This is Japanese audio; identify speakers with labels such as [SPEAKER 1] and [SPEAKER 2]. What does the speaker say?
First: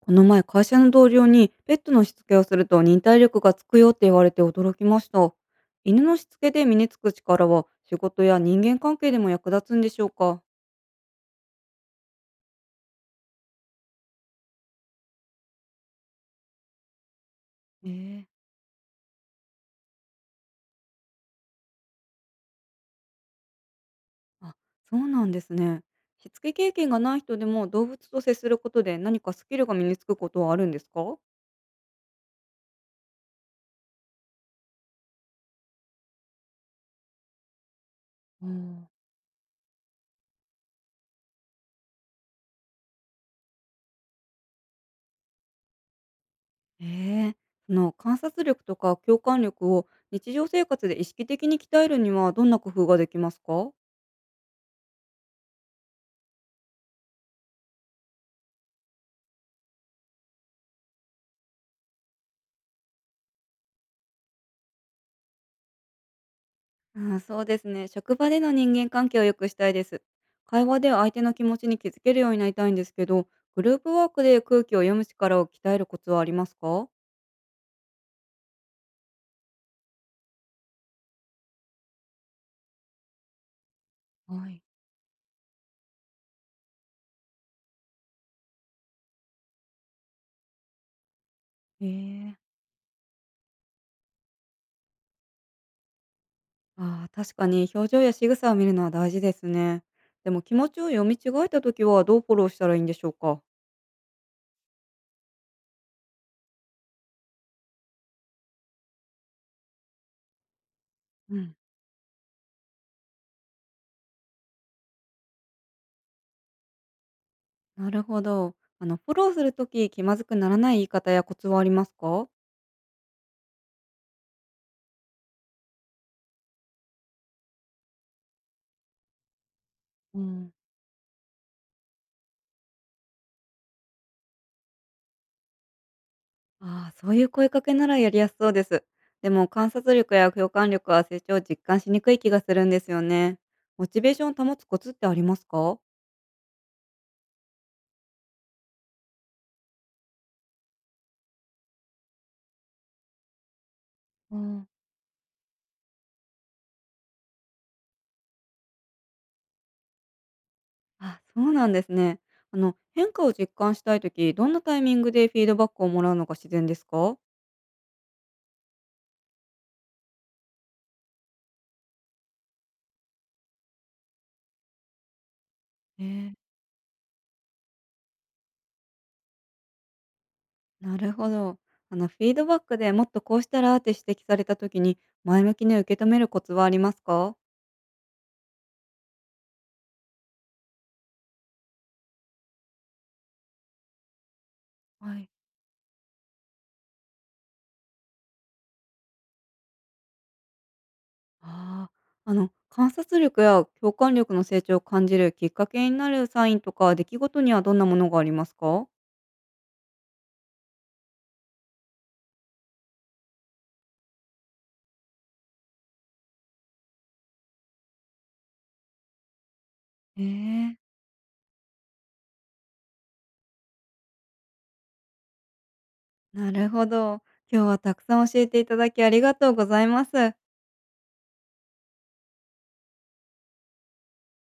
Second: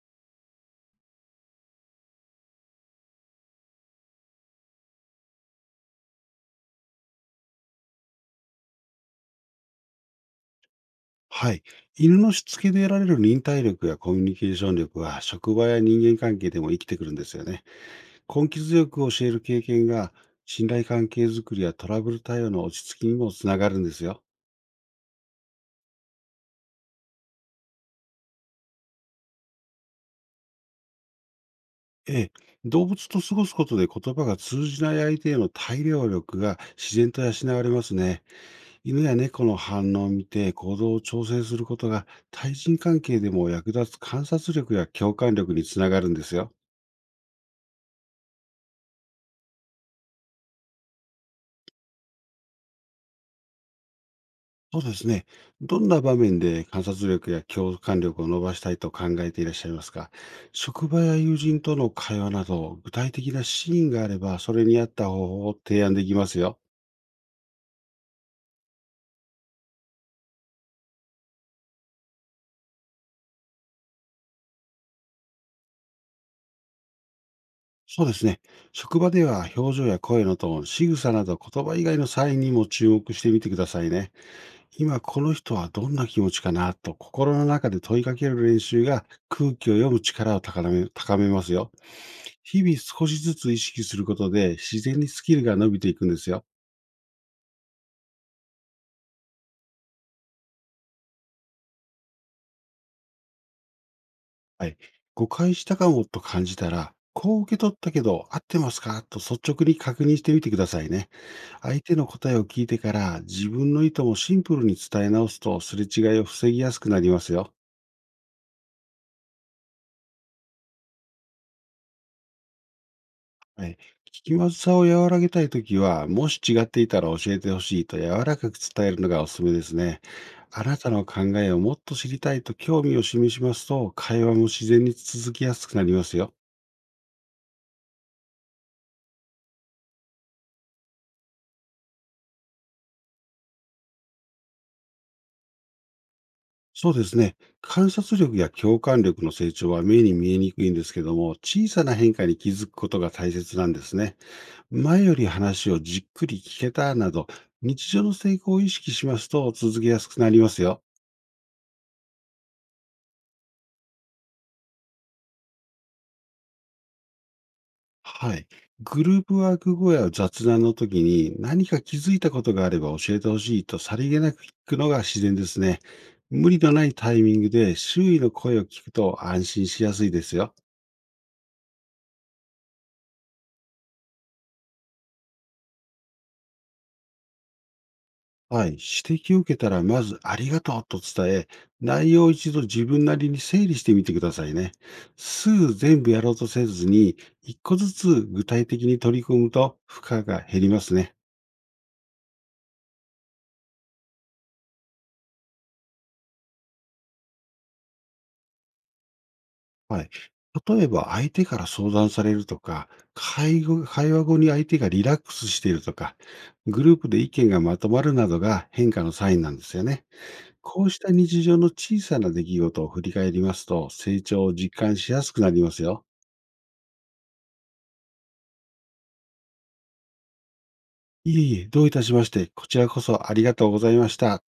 [SPEAKER 1] この前、会社の同僚にペットのしつけをすると忍耐力がつくよって言われて驚きました。犬のしつけで身につく力は仕事や人間関係でも役立つんでしょうか？
[SPEAKER 2] はい。犬のしつけで得られる忍耐力やコミュニケーション力は、職場や人間関係でも生きてくるんですよね。
[SPEAKER 1] ええ。
[SPEAKER 2] 根気強く教える経験が、信頼関係づくりやトラブル対応の落ち着きにもつながるんですよ。
[SPEAKER 1] あ、そうなんですね。しつけ経験がない人でも動物と接することで何かスキルが身につくことはあるんですか？
[SPEAKER 2] ええ、動物と過ごすことで言葉が通じない相手への対応力が自然と養われますね。
[SPEAKER 1] うん、
[SPEAKER 2] 犬や猫の反応を見て行動を調整することが対人関係でも役立つ観察力や共感力につながるんですよ。
[SPEAKER 1] ええ。その観察力とか共感力を日常生活で意識的に鍛えるにはどんな工夫ができますか？
[SPEAKER 2] そうですね。どんな場面で観察力や共感力を伸ばしたいと考えていらっしゃいますか？職場や友人との会話など、具体的なシーンがあれば、それに合った方法を提案できますよ。
[SPEAKER 1] ああ、そうですね。職場での人間関係を良くしたいです。会話で相手の気持ちに気づけるようになりたいんですけど、グループワークで空気を読む力を鍛えるコツはありますか？
[SPEAKER 2] そうですね。職場では表情や声のトーン、仕草など言葉以外のサインにも注目してみてくださいね。
[SPEAKER 1] はい。
[SPEAKER 2] 今この人はどんな気持ちかなと心の中で問いかける練習が空気を読む力を高めますよ。
[SPEAKER 1] ええ。
[SPEAKER 2] 日々少しずつ意識することで自然にスキルが伸びていくんですよ。
[SPEAKER 1] ああ、確かに表情や仕草を見るのは大事ですね。でも気持ちを読み違えた時はどうフォローしたらいいんでしょうか？
[SPEAKER 2] はい。誤解したかもと感じたら、こう受け取ったけど合ってますかと率直に確認してみてくださいね。
[SPEAKER 1] うん。
[SPEAKER 2] 相手の答えを聞いてから自分の意図もシンプルに伝え直すと、すれ違いを防ぎやすくなりますよ。
[SPEAKER 1] なるほど。あの、フォローするとき気まずくならない言い方やコツはありますか？
[SPEAKER 2] はい。聞きまずさを和らげたいときは、もし違っていたら教えてほしいと柔らかく伝えるのがおすすめですね。あなたの考えをもっと知りたいと興味を示しますと、会話も自然に続きやすくなりますよ。
[SPEAKER 1] ああ、そういう声かけならやりやすそうです。でも観察力や共感力は成長を実感しにくい気がするんですよね。モチベーションを保つコツってありますか？
[SPEAKER 2] そうですね。観察力や共感力の成長は目に見えにくいんですけども、小さな変化に気づくことが大切なんですね。
[SPEAKER 1] うん、
[SPEAKER 2] 前より話をじっくり聞けたなど、日常の成功を意識しますと続けやすくなりますよ。
[SPEAKER 1] あ、そうなんですね。あの、変化を実感したいとき、どんなタイミングでフィードバックをもらうのが自然ですか？
[SPEAKER 2] はい。グループワーク後や雑談の時に何か気づいたことがあれば教えてほしいと、さりげなく聞くのが自然ですね。
[SPEAKER 1] えー
[SPEAKER 2] 無理のないタイミングで周囲の声を聞くと安心しやすいですよ。
[SPEAKER 1] なるほど。あの、フィードバックでもっとこうしたらって指摘されたときに、前向きに受け止めるコツはありますか？
[SPEAKER 2] はい。指摘を受けたらまずありがとうと伝え、内容を一度自分なりに整理してみてくださいね。
[SPEAKER 1] はい。
[SPEAKER 2] すぐ全部やろうとせずに、一個ずつ具体的に取り組むと負荷が減りますね。
[SPEAKER 1] ああ、あの観察力や共感力の成長を感じるきっかけになるサインとか出来事にはどんなものがありますか？
[SPEAKER 2] はい。例えば相手から相談されるとか、会後会話後に相手がリラックスしているとか、グループで意見がまとまるなどが変化のサインなんですよね。
[SPEAKER 1] ええ。
[SPEAKER 2] こうした日常の小さな出来事を振り返りますと、成長を実感しやすくなりますよ。
[SPEAKER 1] なるほど。今日はたくさん教えていただきありがとうございます。
[SPEAKER 2] いえいえ、どういたしまして、こちらこそありがとうございました。